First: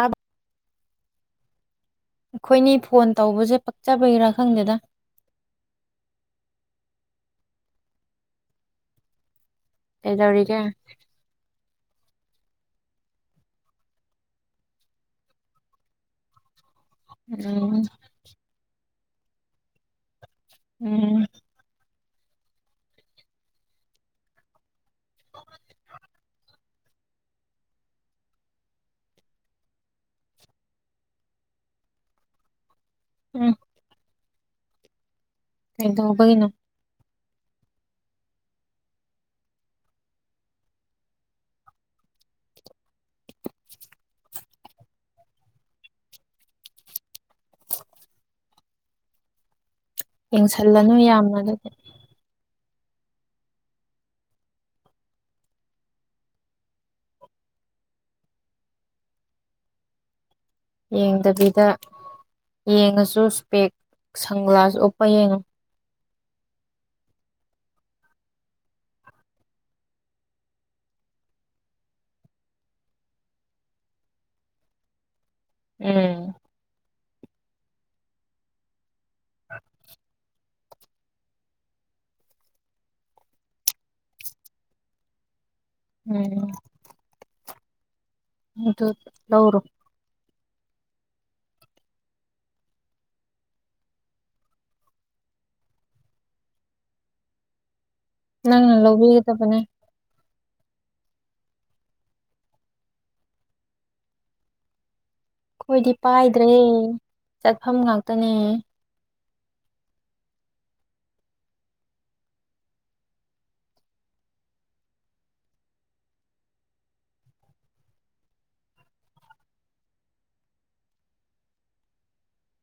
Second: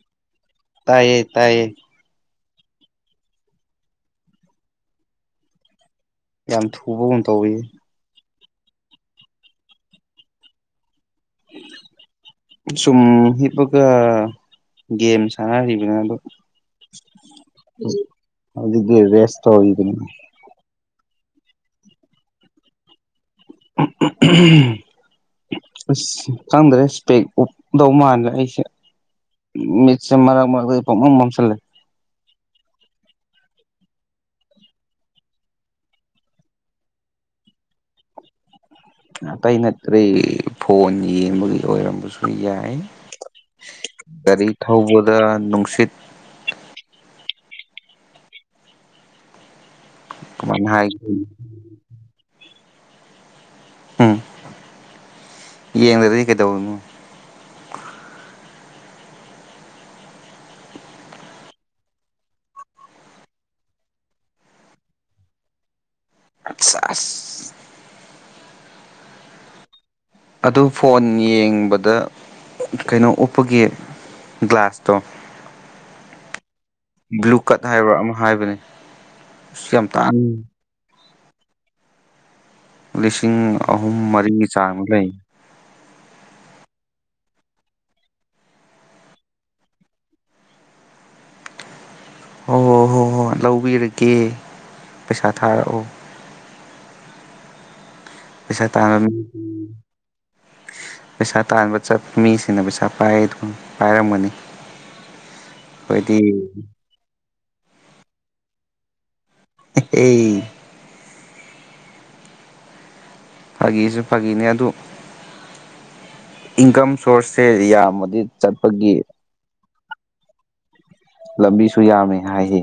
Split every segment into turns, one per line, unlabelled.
ꯑꯥ
ꯇꯥꯏꯌꯦ ꯇꯥꯏꯌꯦ
ꯑꯩꯈꯣꯏꯅꯤ ꯐꯣꯟ ꯇꯧꯕꯁꯦ ꯄꯛꯆꯕꯒꯤꯔꯥ ꯈꯪꯗꯦꯗ
ꯌꯥꯝ ꯊꯨꯕꯒꯨꯝ ꯇꯧꯋꯤ
ꯑꯦꯗꯧꯒ
[inaudible] ꯁꯨꯝ ꯍꯤꯞꯄꯒ ꯒꯦꯝ ꯁꯥꯟꯅꯔꯤꯕꯅꯤ ꯑꯗꯣ
ꯎꯝ
ꯍꯧꯒ ꯦꯁ ꯍꯗꯅꯤ
ꯎꯝ
ꯑ ꯈꯪꯗ꯭ꯔꯦ ꯏꯁꯄꯦꯛ ꯎꯞꯗꯧ ꯃꯥꯜꯂꯦ ꯑꯩꯁꯦ ꯃꯤꯆ ꯃꯔꯔꯒꯒ ꯎ ꯃꯝꯁꯜ ꯂꯩꯦ
ꯎꯝ ꯀꯩꯗ ꯍꯕꯒꯤꯅ
ꯑꯇꯩ ꯅꯠꯇꯦ ꯐꯣꯟ ꯌꯦꯡꯕꯒꯤ ꯑꯣꯏꯔꯝꯕꯁꯨ ꯌꯥꯏ ꯒꯥꯔꯤ ꯊꯧꯕꯗ ꯅꯨꯡꯁꯤꯠ ꯀꯃꯥꯏꯅ
ꯌꯦꯡꯁꯜꯂꯅꯨ
ꯍꯥꯏꯒꯦ
ꯌꯥꯝꯅꯒꯗꯤ
ꯎꯝ ꯌꯦꯡꯗ꯭ꯔꯗꯤ ꯀꯩꯗꯧꯅꯣ
ꯌꯦꯡꯗꯕꯤꯗ ꯌꯦꯡꯉꯁꯨ ꯏꯁꯄꯦꯛ ꯁꯟꯒ꯭ꯂꯥꯁ ꯎꯞꯄ ꯌꯦꯡꯉꯨ
ꯑꯁ ꯑꯗꯨ ꯐꯣꯟ ꯌꯦꯡꯕꯗ ꯀꯩꯅꯣ ꯎꯞꯄꯒꯤꯦ ꯒ꯭ꯂꯥꯁꯇꯣ
ꯎꯝ
ꯕ꯭ꯂꯨ ꯀꯠ ꯍꯥꯏꯕ꯭ꯔꯥ ꯑꯃ ꯍꯥꯏꯕꯅꯦ ꯑ ꯌꯥꯝ ꯇꯥꯟꯅ ꯂꯤꯁꯤꯡ ꯑꯍꯨꯝ ꯃꯔꯤꯒꯤ ꯆꯥꯡ ꯂꯩ
ꯎꯝ ꯑꯗꯨ ꯂꯧꯧꯔ
ꯍꯣꯏ ꯍꯣꯏ ꯍꯣꯏ ꯍꯣꯏ ꯂꯧꯕꯤꯔꯒꯦ ꯄꯩꯁꯥ ꯊꯥꯔꯛꯑꯣ ꯄꯁꯦ
ꯅꯪꯅ
ꯇꯥꯅ
ꯂꯧꯕꯤꯒꯗꯕꯅꯦ
ꯄꯩꯁꯥ ꯇꯥꯟꯕ ꯆꯠꯄ ꯃꯤꯁꯤꯅ ꯄꯩꯁꯥ ꯄꯥꯏ ꯄꯥꯏꯔꯒꯅꯤ
ꯑꯩꯣꯏꯗꯤ ꯄꯥꯏꯗ꯭ꯔꯦ ꯆꯠꯐꯝ ꯉꯥꯛꯇꯅꯦ
ꯑꯦ ꯐꯥꯒꯤꯁꯨ ꯐꯥꯒꯤꯅꯦ ꯑꯗꯨ ꯏꯟꯀꯝ ꯁꯣꯔꯁꯁꯦ ꯌꯥꯝꯃꯗꯤ ꯆꯠꯄꯒꯤ ꯂꯝꯕꯤꯁꯨ ꯌꯥꯝꯃꯤ ꯍꯥꯏꯈꯤ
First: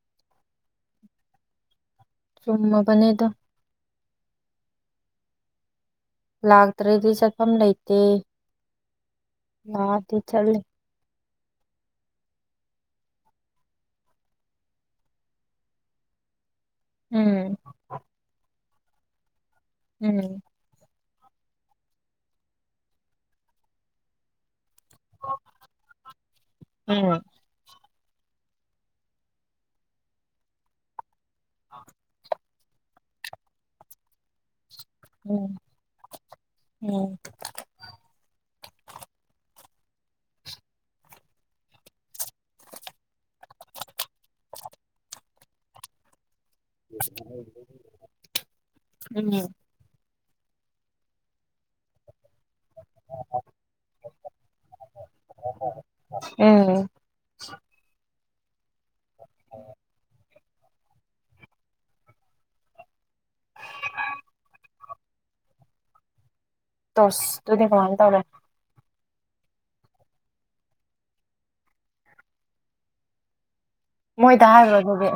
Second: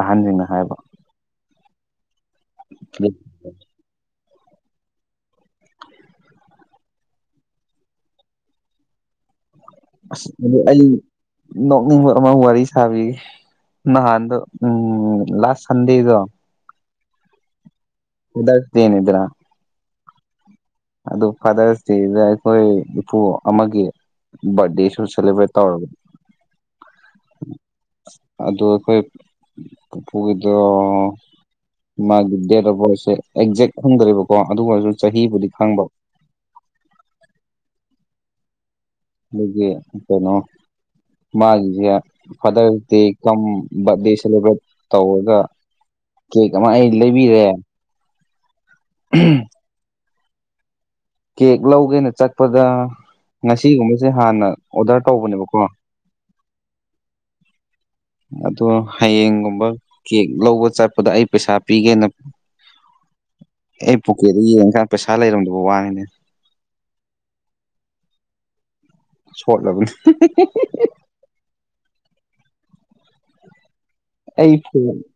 ꯑꯍꯟꯁꯤꯡꯅ ꯍꯥꯏꯕ
ꯆꯨꯝꯃꯕꯅꯦꯗ ꯂꯥꯛꯇ꯭ꯔꯗꯤ ꯆꯠꯐꯝ ꯂꯩꯇꯦ ꯂꯥꯛꯗꯤ ꯆꯠꯂ
ꯅ ꯋꯥꯔꯤꯁꯕꯤ ꯅꯗ ꯎꯝ ꯂꯥꯁ ꯁꯟꯗꯦ ꯏꯣ
ꯎꯝ
ꯍꯗꯇꯦꯅꯤꯗ꯭ꯔꯥ
ꯎꯝ
ꯑꯗꯨ ꯐꯥꯗꯔꯁꯤꯗ ꯑꯩꯈꯣꯏ ꯏꯄꯨ ꯑꯃꯒꯤ ꯕꯥꯔꯗꯦ ꯁ ꯁꯦꯂꯦꯕ꯭ꯔꯦꯠ ꯇꯧꯔꯕ
ꯎꯝ
ꯑꯗꯨ ꯑꯩꯈꯣꯏ ꯄꯨꯄꯨꯒꯤꯗꯣ ꯃꯥꯒꯤꯗ ꯑꯦꯛꯖꯦꯛ ꯐꯪꯗꯦꯕꯀꯣ ꯑꯗꯨ ꯑꯣꯏꯔꯁꯨ ꯆꯍꯤꯕꯨꯗꯤ
ꯎꯝ
ꯈꯪꯕ
ꯎꯝ
ꯍꯧꯒꯤꯦ ꯑꯇꯅꯣ ꯃꯥꯒꯤꯁꯦ ꯐꯥꯗꯔꯁ ꯗꯦ ꯀꯝ ꯕꯔꯗꯦ ꯁꯦꯂꯦꯕ꯭ꯔꯦꯠ ꯇꯧꯔꯒ ꯀ ꯀꯃꯥꯏ ꯂꯩꯕꯤꯔꯦ
ꯎꯝ
ꯀꯦꯛ ꯂꯧꯧꯒꯦꯅꯦ ꯆ ꯂꯄꯗ ꯉꯁꯤꯒꯨꯝꯕꯁꯦ ꯍꯥꯟꯅ ꯑꯣꯗꯔ ꯇꯧꯕꯅꯦꯕꯀꯣ
ꯎꯝ
ꯑꯗꯣ ꯍꯌꯦꯡꯒꯨꯝꯕ ꯀꯦꯛ ꯂꯧꯕ ꯆꯠꯄꯗ ꯑꯩ ꯄꯩꯁꯥ ꯄꯤꯒꯦꯅ ꯑꯩ ꯄꯣꯀꯦꯠꯇꯠꯇ ꯌꯦꯡꯉꯀꯥꯟꯗ ꯄꯩꯁꯥ ꯂꯩꯔꯝꯗꯕ ꯋꯥꯉꯦꯅꯦ
ꯇꯁ ꯇꯨꯗꯤ ꯀꯅ ꯇꯧꯔꯦ
ꯁꯣ ꯂꯒꯅꯤ
ꯃꯣꯏ ꯇ
ꯑꯩ
ꯍꯥꯏꯔ ꯑꯣꯏ ꯑꯗꯨꯦ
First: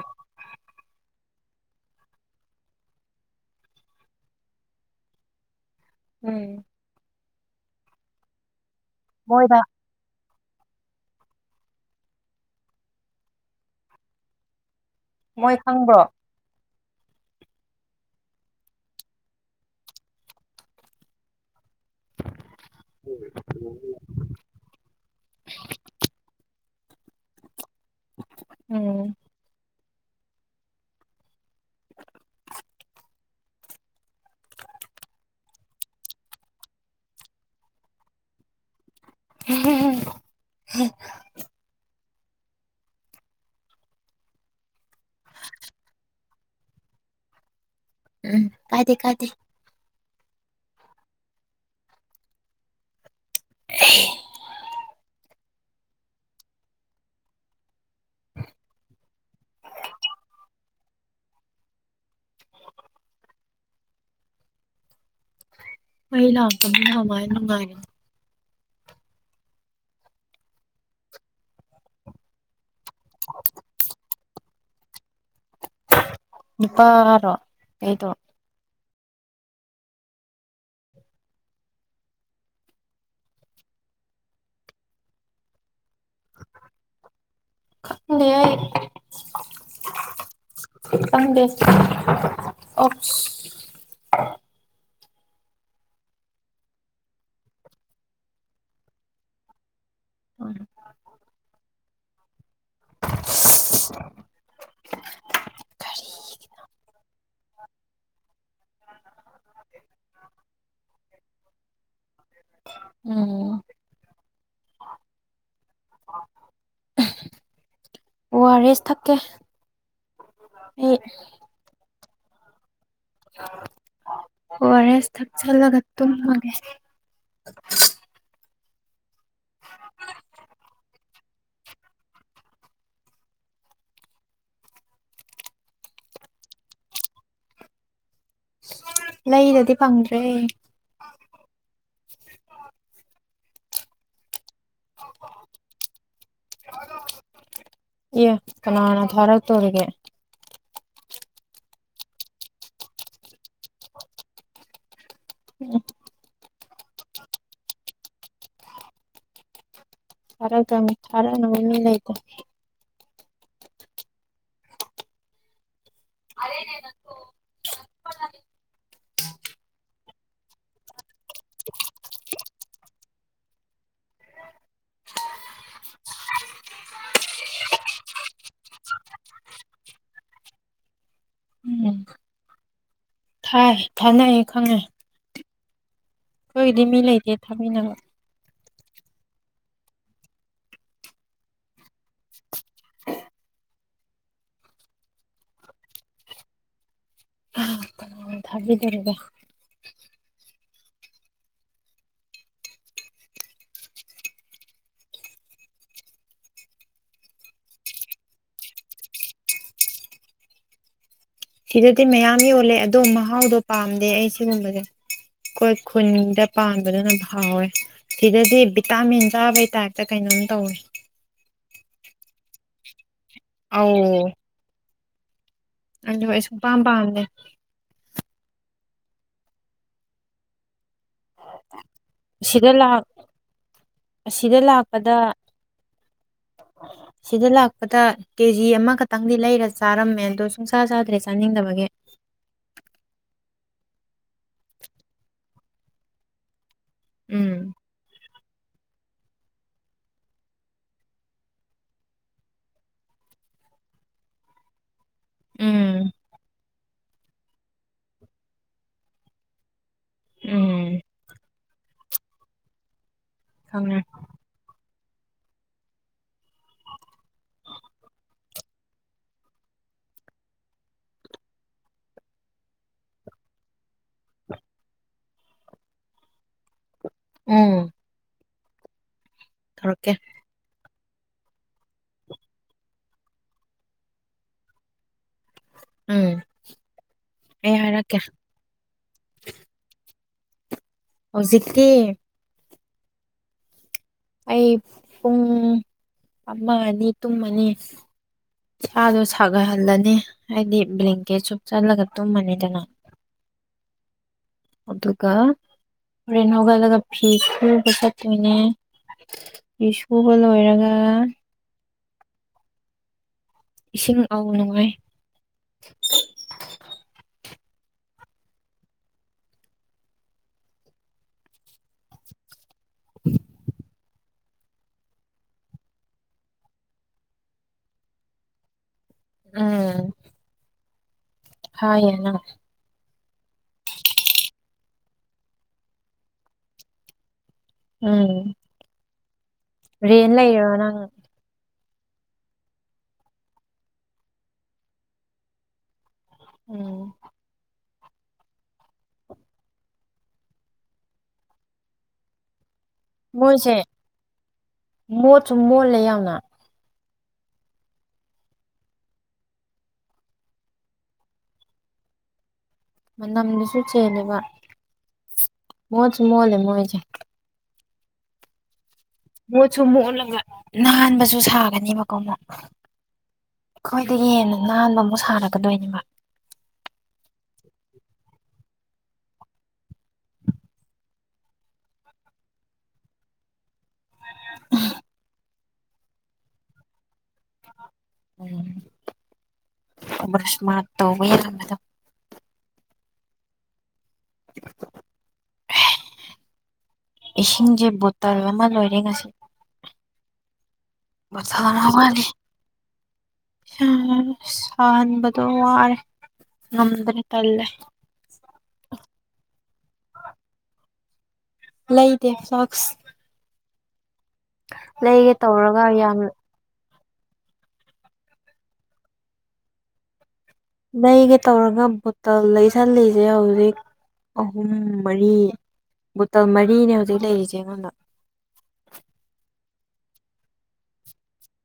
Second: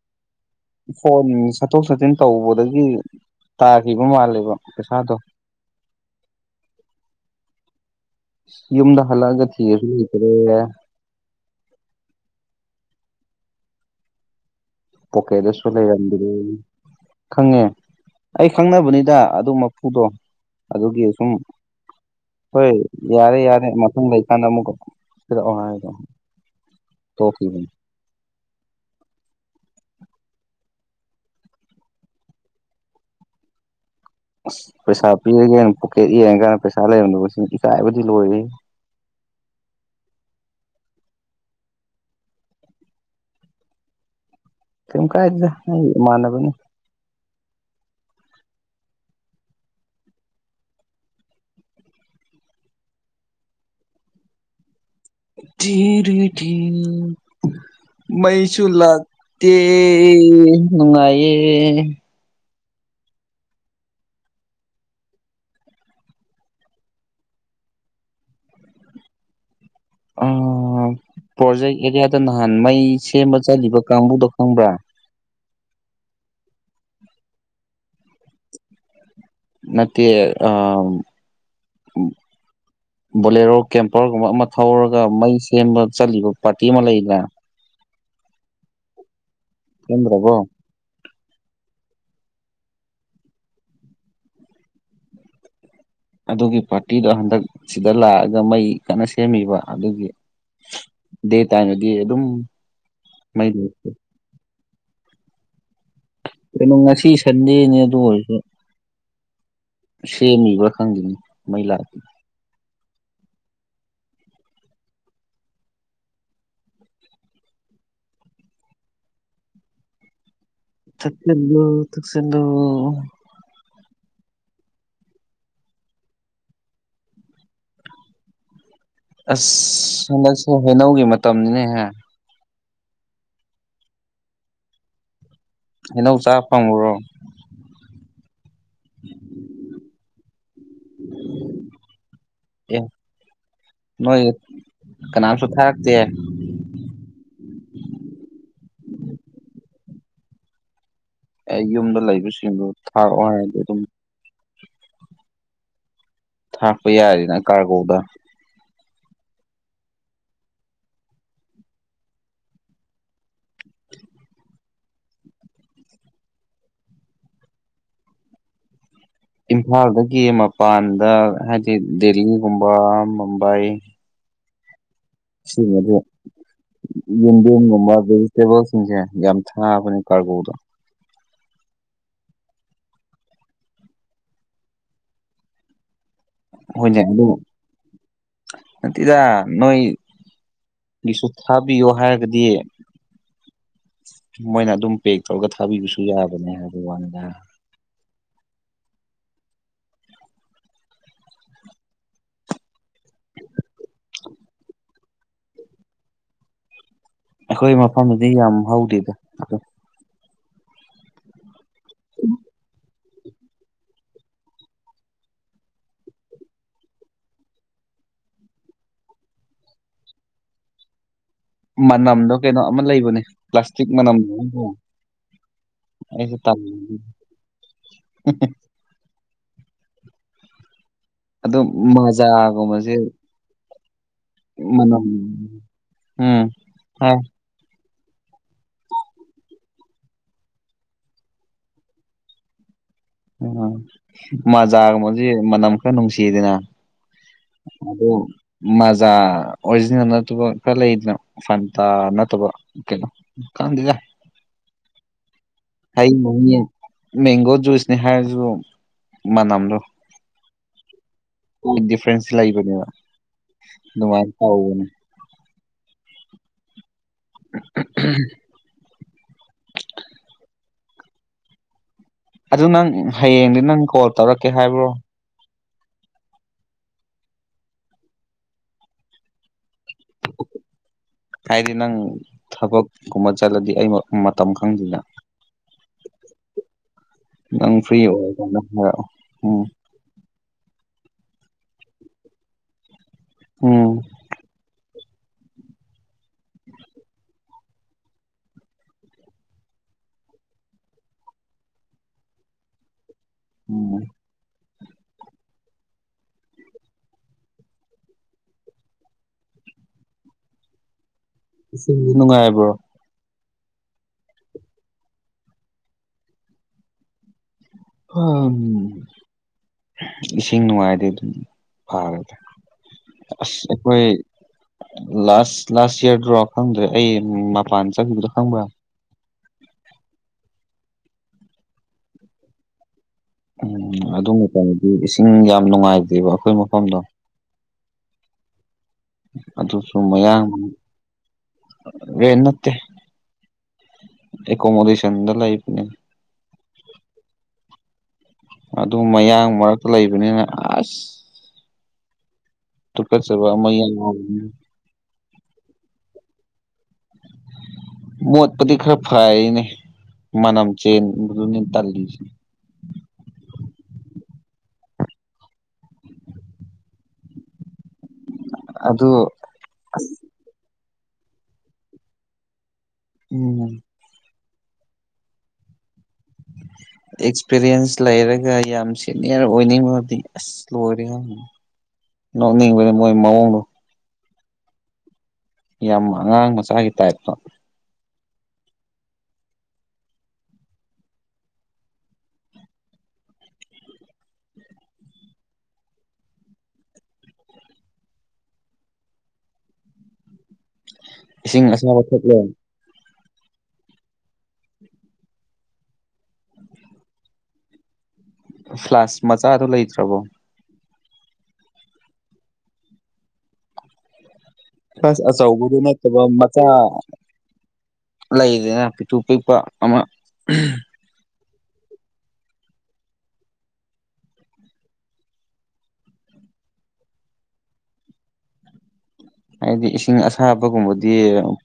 ꯐꯣꯟ ꯆꯠꯊꯣꯛ ꯆꯠꯁꯤꯟ ꯇꯧꯕꯗꯒꯤ ꯇꯥꯈꯤꯕ ꯃꯥꯜꯂꯦꯕ ꯄꯩꯁꯥꯗꯣ
ꯎꯝ
ꯌꯨꯝꯗ ꯍꯜꯂꯛꯑꯒ
ꯃꯣꯏꯗ
ꯊꯒꯁꯨ ꯂꯩꯇ꯭ꯔꯦ
ꯃꯣꯏ
ꯄꯣꯀꯦꯗꯁꯨ
ꯈꯪꯕ꯭ꯔꯣ
ꯂꯩꯔꯝꯕꯤꯔ ꯈꯪꯉꯦ ꯑꯩ ꯈꯪꯅꯕꯅꯤꯗ ꯑꯗꯨ ꯃꯄꯨꯗꯣ ꯑꯗꯨꯒꯤ ꯁꯁꯨꯝ ꯍꯣꯏ ꯌꯥꯔꯦ ꯌꯥꯔꯦ ꯃꯊꯪ ꯂꯩꯀꯥꯟꯗ ꯑꯃꯨꯛ ꯄꯤꯔꯛꯑꯣ ꯍꯥꯏꯗꯣ ꯇꯣ
ꯎꯝ
ꯑꯁ ꯄꯩꯁꯥ ꯄꯤꯔꯒꯦꯅ ꯄꯣꯀꯦꯠ ꯌꯦꯡꯉ ꯀꯥꯟꯗ ꯄꯩꯁꯥ ꯂꯩꯔꯝꯗ ꯁꯤꯅ ꯏꯀꯥꯏꯕꯗꯤ ꯂꯣꯏꯔꯤ [inaudible]
[inaudible]
ꯀ ꯀꯥꯏ ꯃꯥꯅꯕꯨꯅꯤ
ꯎꯝ ꯀꯥꯗꯦ ꯀꯗꯦ [inaudible]
ꯊꯔꯤ ꯊ ꯃꯩꯁꯨ ꯂꯥꯛꯇ ꯅꯨꯡꯉꯥꯏꯌꯦ
[inaudible] ꯑꯩ ꯂꯥꯛꯀ ꯊꯋꯥ ꯂꯅꯨꯡꯉꯥꯏꯅꯤ
ꯑꯣ ꯄ꯭ꯔꯣꯖꯦꯛ ꯑꯦꯔꯤꯌꯥꯗ ꯅꯍꯥꯟ ꯃꯩ ꯁꯦꯝꯕ ꯆꯠꯂꯤꯕ ꯀꯥꯡꯕꯨꯗꯣ ꯈꯪꯕ꯭ꯔꯥ
ꯅꯨꯄꯥꯔꯣ ꯑꯩꯗꯣ
ꯅ ꯑ ꯕꯣꯂꯦꯔꯣ ꯀꯦꯝꯄꯔꯒꯨꯝꯕ ꯑꯃ ꯊꯧꯔꯒ ꯃꯩ ꯁꯦꯝꯕ ꯆꯠꯂꯤꯕ ꯄꯥꯔꯇꯤ ꯑꯃ ꯂꯩꯔꯦ
ꯈꯪꯗꯦ
ꯁꯦꯝꯗ꯭ꯔꯕꯣ
ꯈꯪꯗꯦ ꯑꯣ
ꯑꯗꯨꯒꯤ ꯄꯥꯔꯇꯤꯗꯣ ꯍꯟꯗꯛ ꯁꯤꯗ ꯂꯥꯛꯑꯒ ꯃꯩ ꯀꯟꯅ ꯁꯦꯝꯃꯤꯕ ꯑꯗꯨꯒꯤ ꯗꯦ ꯇꯥꯏꯃꯗꯤ ꯑꯗꯨꯝ ꯃꯩ ꯂꯩ ꯀꯩꯅ ꯉꯁꯤ ꯁꯟꯗꯦ ꯅ ꯑꯗꯨ ꯑꯣꯏꯣꯏꯁꯨ ꯁꯦꯝꯃꯤꯕ꯭ꯔꯥ ꯈꯪꯗꯅꯤ ꯃꯩ ꯂꯥꯛꯇ
ꯎꯝ ꯑꯣꯑꯔ ꯑꯦꯁ ꯊꯛꯦ
ꯊꯛꯁꯤꯗꯨ ꯊꯛꯁꯤꯗꯨ
ꯋꯥꯔꯦꯁ ꯊꯥꯛ ꯆꯂꯒꯠ ꯇ ꯃꯥꯒꯦ
ꯑꯁ ꯍꯟꯗꯛꯁꯦ ꯍꯩꯅꯧꯒꯤ ꯃꯇꯝꯅꯤꯅꯦꯍ ꯑꯩꯅꯧ ꯆꯥ ꯐꯪꯉꯨꯔꯣ
ꯂꯩꯗꯗꯤ ꯐꯪꯗ꯭ꯔꯦ
ꯅ ꯀꯅꯥꯝꯁꯨ ꯊꯥꯔꯛꯇ
ꯑꯦ ꯀꯅꯥꯅ ꯊꯥꯔꯛꯇꯣꯔꯤꯒꯦ
ꯑꯦ ꯌꯨꯝꯗ ꯂꯩꯕꯁꯤꯡꯗꯨꯣ ꯊꯥꯔꯛꯑꯣ ꯍꯥꯏꯔꯗꯤ ꯑꯗꯨꯝ
ꯎꯝ
ꯊꯥꯛꯄ ꯌꯥꯔꯦꯅ ꯀꯥꯔꯒꯧꯗ
ꯑꯔꯒꯃꯤ ꯑꯔꯥꯡꯅꯥꯏ ꯑꯔꯦꯅꯦ ꯅ
ꯏꯝꯐꯥꯜꯗꯒꯤ ꯃꯄꯥꯟꯗ ꯍꯥꯏꯗꯤ ꯗꯦꯜꯂꯤ ꯀꯨꯝꯕꯥ ꯃꯨꯝꯕꯥꯏ ꯁꯤꯗ ꯌꯦꯟꯗꯤꯦꯝꯒꯨꯝꯕ ꯚꯦꯖꯤꯇꯦꯕꯜꯁꯤꯡꯁꯦ ꯌꯥꯝ ꯊꯥꯕꯅꯦ ꯀꯥꯔꯀꯗꯣ
ꯎꯝ ꯊꯥꯏ ꯊꯥꯅꯌꯦ ꯈꯪꯉꯦ ꯑꯩꯈꯣꯏꯒꯤꯗꯤ ꯃꯤ ꯂꯩꯇꯦ ꯊꯥꯃꯤꯟꯅꯕ
ꯇꯗ ꯅꯣꯏ ꯒꯤꯁꯨ ꯊꯥꯕꯤ ꯌꯣ ꯍꯥꯏꯔꯗꯤꯦ ꯃꯣꯏꯅ ꯑꯗꯨꯝ ꯄꯦꯛ ꯇꯧꯔꯒ ꯊꯥꯕꯤꯕꯁꯨ ꯌꯥꯕꯅꯦ ꯍꯥꯏꯕ ꯋꯥꯅꯤꯗ
ꯊꯕꯤꯗꯔꯒ
[inaudible] ꯑꯩꯈꯣꯏ ꯃꯐꯝꯗꯨꯗꯤ ꯌꯥꯝ ꯍꯧꯗꯦꯗ
ꯁꯤꯗꯗꯤ ꯃꯌꯥꯝ ꯌꯣꯜꯂꯦ ꯑꯗꯣ ꯃꯍꯥꯎꯗꯣ ꯄꯥꯝꯗꯦ ꯑꯩ ꯁꯤꯒꯨꯝꯕꯁꯦ ꯑꯩꯈꯣꯏ ꯈꯨꯟꯗ ꯄꯥꯟꯕꯗꯨꯅ ꯍꯥꯎꯋꯦ ꯁꯤꯗꯗꯤ ꯚꯤꯇꯥꯃꯤꯟ ꯆꯥꯕꯩ ꯇꯥꯏꯞꯇ ꯀꯩꯅꯣꯝ ꯇꯧꯏ
ꯃꯅꯝꯗꯣ ꯀꯩꯅꯣ ꯑꯃ ꯂꯩꯕꯅꯦ ꯄ꯭ꯂꯥꯁꯇꯤꯛ ꯃꯅꯝꯗꯣ
ꯑꯗꯨꯗ
ꯑꯩꯁꯨ
ꯑꯩ ꯁꯨꯝ ꯄꯥꯝ
ꯇꯜꯂꯤ
ꯄꯥꯝꯅꯦ
ꯑꯣ
ꯁꯤꯗ
ꯃꯖꯥꯒꯨꯝꯕꯁꯦ
ꯂꯥꯛ ꯑꯁꯤꯗ
ꯃꯅꯝ
ꯂꯥꯛꯄꯗ
ꯎꯝ ꯍꯥꯏ
ꯁꯤꯗ ꯂꯄ ꯀꯦꯖꯤ ꯑꯃꯈꯛꯇꯪꯗꯤ ꯂꯩꯔ ꯆꯥꯔꯝꯃꯦ ꯑꯗꯣ ꯁꯨꯡꯁꯥ ꯆꯥꯗ꯭ꯔꯦ ꯆꯥꯅꯤꯡꯗꯕꯒꯤ
ꯎꯝ ꯎ ꯃꯖꯥꯒꯁꯤ ꯃꯅꯝ ꯈꯔ ꯅꯨꯡꯁꯤꯗꯅ
ꯎꯝ
ꯑꯗꯨꯗ ꯃꯖꯥ ꯑꯣꯔꯤꯖꯤꯅꯦꯜ ꯅꯠꯇꯕ ꯈꯔ ꯂꯩꯗꯅꯣ ꯐꯟꯇꯥ ꯅꯠꯇꯕ ꯀꯩꯅꯣ ꯀꯥꯟꯗꯗ ꯍꯥꯏ
ꯎꯝ
ꯃꯦꯡꯒꯣꯁꯨꯨꯁꯅꯦꯍꯥꯁꯨ ꯃꯅꯥꯝꯗꯣ
ꯎꯝ
ꯗꯤꯐ꯭ꯔꯦꯟꯁ ꯂꯩꯕꯅꯦꯕ
ꯈꯪꯉꯦ
ꯑꯗꯨꯃꯥꯏꯅ ꯇꯧꯕꯅꯦ ꯎꯝ ꯑꯗꯨ ꯅꯪ ꯍꯌꯦꯡꯗꯤ ꯅꯪ ꯀꯣꯜ ꯇꯧꯔꯛꯀꯦ ꯍꯥꯏꯕ꯭ꯔꯣ
ꯎꯝ ꯊꯧꯔꯀꯦ
ꯍꯥꯏꯗꯤ ꯅꯪ ꯊꯕꯛꯀꯨꯝꯕ ꯆꯠꯂꯗꯤ ꯑꯩ ꯃꯇꯝ ꯈꯪꯗ꯭ꯅ
ꯎꯝ ꯑꯩ
ꯅꯪ ꯐ꯭ꯔꯤ
ꯍꯥꯏꯔꯛꯀꯦ
ꯑꯣꯏꯔ ꯀꯅ ꯍꯥꯏꯔꯑꯣ ꯎꯝ
ꯍꯧꯖꯤꯛ ꯊ
ꯎꯝ
ꯑꯩ ꯄꯨꯡ ꯑꯃ ꯑꯅꯤ ꯇꯨꯝꯃꯅꯤ ꯁꯥꯗꯣ ꯁꯥꯒꯍꯜꯂꯅꯤ ꯍꯥꯏꯗꯤ ꯕ꯭ꯂꯦꯡꯀꯦꯠꯁꯨ ꯆꯜꯂꯒ ꯇꯨꯝꯃꯅꯤꯗꯅ
ꯎꯝ
ꯑꯗꯨꯒ ꯍꯣꯔꯦꯟ ꯍꯧꯒꯠꯂꯒ ꯐꯤ ꯈꯨꯕ ꯆꯠꯇꯣꯏꯅꯦ ꯏꯁꯕ ꯂꯣꯏꯔꯒ
ꯁꯨ ꯅꯨꯡꯉꯥꯏꯕ꯭ꯔꯣ
ꯏꯁꯤꯡ ꯑꯥꯎ ꯅꯨꯡꯉꯥꯏ
ꯝ ꯏꯁꯤꯡ ꯅꯨꯡꯉꯥꯏꯗꯤ ꯑꯗꯨꯝ ꯐꯥꯔꯗ ꯑꯁ ꯑꯩꯈꯣꯏ ꯂꯥꯁ ꯂꯥꯁ ꯌꯌꯥꯔꯗ꯭ꯔꯣ ꯈꯪꯗ꯭ꯔꯦ ꯑꯩ ꯃꯄꯥꯟ ꯆꯠꯈꯤꯗ꯭ꯔꯥ ꯈꯪꯕ꯭ꯔꯥ
ꯎꯝ ꯍ ꯌꯥꯅ
ꯎꯝ ꯑꯗꯨ ꯀꯗꯤ ꯏꯁꯤꯡ ꯌꯥꯝ ꯅꯨꯡꯉꯥꯏꯇꯦꯕ ꯑꯩꯈꯣꯏ ꯃꯐꯝꯗ
ꯎꯝ
ꯑꯗꯨꯁꯨ
ꯔꯦꯟ
ꯃꯌꯥꯡ
ꯂꯩꯔꯣ ꯅꯪ
ꯔꯅꯠꯇ ꯑꯦꯀꯣꯃꯣꯗꯦꯁꯟꯗ ꯂ ꯑꯩꯕꯅꯦ
ꯎꯝ
ꯑꯗꯨ ꯃꯌꯥꯡ ꯃꯔꯛꯇ ꯂꯩꯕꯅꯤꯅ ꯑꯁ ꯇ ꯀꯩꯁꯕ ꯃ
ꯃꯣꯏꯁꯦ ꯃꯣꯠꯁꯨ ꯃꯣꯠꯂꯦ ꯌꯥꯝꯎꯅ
ꯃꯣꯠꯄꯗꯤ ꯈꯔ ꯐꯅꯦ ꯃꯅꯝ ꯆꯦꯇꯜꯁꯤ
ꯃ ꯑꯝꯅ ꯁꯨꯁꯅꯦ ꯃ ꯃꯣꯜ ꯃꯣꯏꯖ
ꯑꯗꯨ
ꯃꯣꯠꯁꯨ ꯃꯣꯠꯂꯒ ꯅꯥꯍꯟꯕꯁꯨ ꯁꯥꯒꯅꯦꯕꯀꯣ ꯑꯃꯨꯛ
ꯎꯝ
ꯑꯩꯈꯣꯏꯗꯒꯤ ꯍꯦꯟꯅ ꯅꯥꯟꯕ ꯑꯃꯨꯛ ꯁꯥꯔꯒꯗꯣꯏꯅꯦꯕ
[unintelligible] ꯑꯦꯛꯁꯄꯤꯔꯤꯌꯦꯟꯁ ꯂꯩꯔꯒ ꯌꯥꯝ ꯁꯤꯦꯅꯤꯌꯔ ꯑꯣꯏꯅꯤꯡꯕꯗꯤ ꯑꯁ ꯂꯣꯏꯔꯦꯪ ꯅꯣꯛꯅꯤꯡꯕꯗꯤ ꯃꯣꯏ ꯃꯑꯣꯡꯗꯣ
ꯎ
ꯌꯥꯝ ꯑꯉꯥꯡ ꯃꯆꯥꯒꯤ ꯇꯥꯏꯞꯇꯣ
ꯎꯝ ꯁꯃ ꯇꯣ ꯑꯣꯏꯔꯃꯤꯗ [unintelligible] ꯏꯁꯤꯡꯁꯦ ꯕꯣꯇꯜ ꯑꯃ ꯂꯣꯏꯔꯦ ꯉꯁꯤ
ꯏꯁꯤꯡ ꯑꯁꯥꯕ
ꯔꯁꯗꯅꯅꯤ
ꯊꯛꯂꯦ
ꯁꯅꯕꯗꯣ ꯋꯥꯔꯦ ꯉꯗ꯭ꯔꯦ ꯇꯂꯦ
ꯐ꯭ꯂꯥꯁ ꯃꯆꯥꯗꯨꯣ ꯂꯩꯇ꯭ꯔꯕꯣ
ꯂꯩ ꯂꯩꯗꯦ ꯁꯁ
ꯀꯁ ꯑꯧꯒꯨ
ꯇꯧꯔꯒ
ꯅꯠꯇ
ꯌꯥꯝ
ꯃꯆꯥ ꯂꯩꯗꯅ ꯇ ꯄꯄ ꯑꯃ
ꯅꯒ ꯇꯧꯔꯒ ꯕꯣꯇꯜ ꯂꯩꯁꯜꯂꯤꯁꯦ ꯍꯧꯖꯤꯛ ꯑꯍꯨꯝ ꯃꯔꯤ ꯕꯨꯇꯜ ꯃꯔꯤꯅꯦ ꯍꯧꯖꯤꯛ ꯂꯩꯔꯤꯁꯦ ꯑꯩꯉꯣꯟꯗ
[inaudible] ꯍꯥꯏꯗꯤ ꯏꯁꯤꯡ ꯑꯁꯥꯕꯒꯨꯝꯕꯗꯤ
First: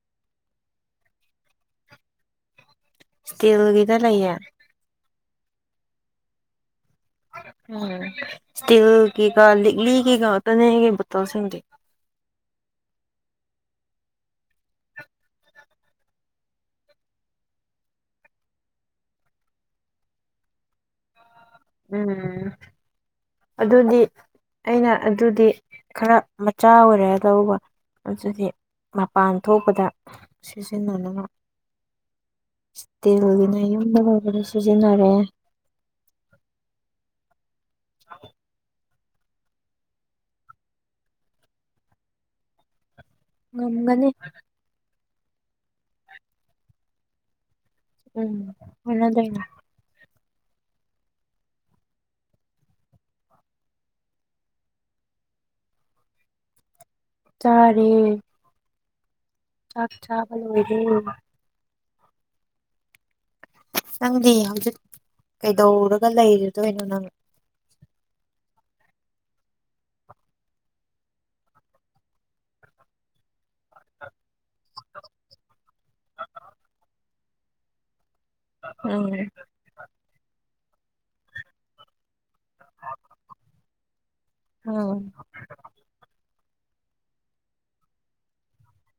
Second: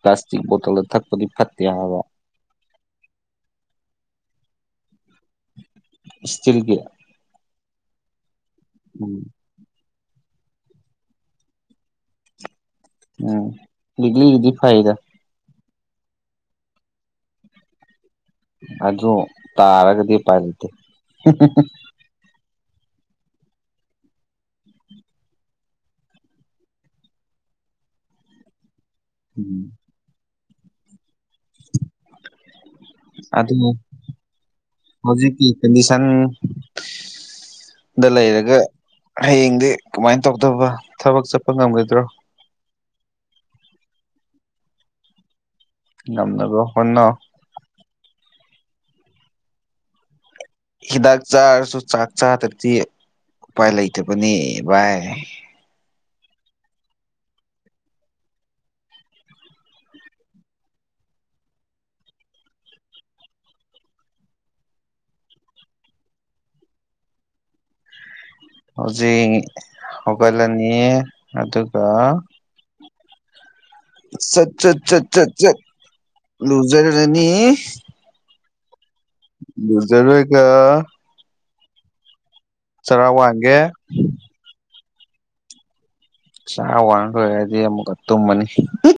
ꯄ꯭ꯂꯥꯁꯇꯤꯛ ꯕꯣꯇꯜꯗ ꯊꯛꯄꯗꯤ ꯐꯠꯇꯦ ꯍꯥꯏꯕ
ꯏꯁꯇꯤꯜꯒꯗ ꯂꯩ
ꯏꯁꯇꯤꯜꯒꯤ
ꯁꯇꯤꯜ
ꯎꯝ
ꯀ ꯀ ꯂꯤ ꯀ ꯀ ꯇꯅꯤ ꯀ ꯄꯨꯠꯇꯁꯤꯡꯗꯤ
ꯎꯝ ꯏꯒꯂꯤ ꯖꯤ ꯐ ꯍꯥꯏꯗ ꯑꯗꯨ ꯇꯥꯔꯒꯗꯤ ꯄꯥꯏ ꯂꯩꯇꯦ
ꯎꯝ ꯑꯗꯨꯗꯤ ꯑꯩꯅ ꯑꯗꯨꯗꯤ ꯈꯔ ꯃꯆꯥ ꯑꯣꯏꯔꯦ ꯇꯧꯕ ꯑꯗꯨꯗꯤ ꯃꯄꯥꯟ
ꯎꯝ
ꯊꯣꯛꯄꯗ ꯁꯤꯖꯤꯟꯅꯅ
[inaudible] ꯑꯗꯨ
ꯌꯨꯝꯗ ꯂꯩꯕꯗ ꯁꯤꯖꯤꯟꯅꯔꯦ
ꯍꯧꯖꯤꯛꯀꯤ ꯀꯟꯗꯤꯁꯟ ꯗ ꯂꯩꯔꯒ ꯍꯌꯦꯡꯗꯤ ꯀꯃꯥꯏꯅ ꯇꯧꯗꯕ ꯊꯕꯛ ꯆꯠꯄ ꯉꯝꯒꯗ꯭ꯔꯣ
ꯉꯪꯒꯅꯤ
ꯉꯝꯅꯕ ꯍꯅ
ꯎꯝ ꯍꯂꯗꯅ
ꯍꯤꯗꯥꯛ ꯆꯥꯔꯁꯨ ꯆꯥꯛ ꯆꯥ ꯇꯔꯊꯤ ꯎꯄꯥꯏ ꯂꯩꯇꯕꯅꯤ ꯚꯥꯏ
ꯆꯔꯦ ꯆꯥꯛ ꯆꯕꯜ ꯑꯣꯏꯔ ꯅꯪꯗꯤ ꯍꯧꯖꯤꯛ ꯀꯩꯗꯧꯔꯒ ꯂꯩꯔꯗꯣꯏꯅꯣ ꯅꯪ
ꯍꯧꯖꯤꯛ ꯍꯧꯒꯠꯂꯅꯤ ꯑꯗꯨꯒ ꯁꯠ ꯁꯠ ꯁꯠ ꯆꯠ ꯆꯠ ꯂꯨꯖꯔꯔꯅꯤ
ꯎꯝ
ꯖꯔ ꯀ ꯆꯔꯥ ꯋꯥꯒꯦ
ꯑꯣ
ꯆ ꯋꯥꯡꯈ꯭ꯔꯣꯏ ꯍꯥꯏꯗꯤ ꯑꯃꯨꯛꯀ ꯇꯨꯝꯕꯅꯤ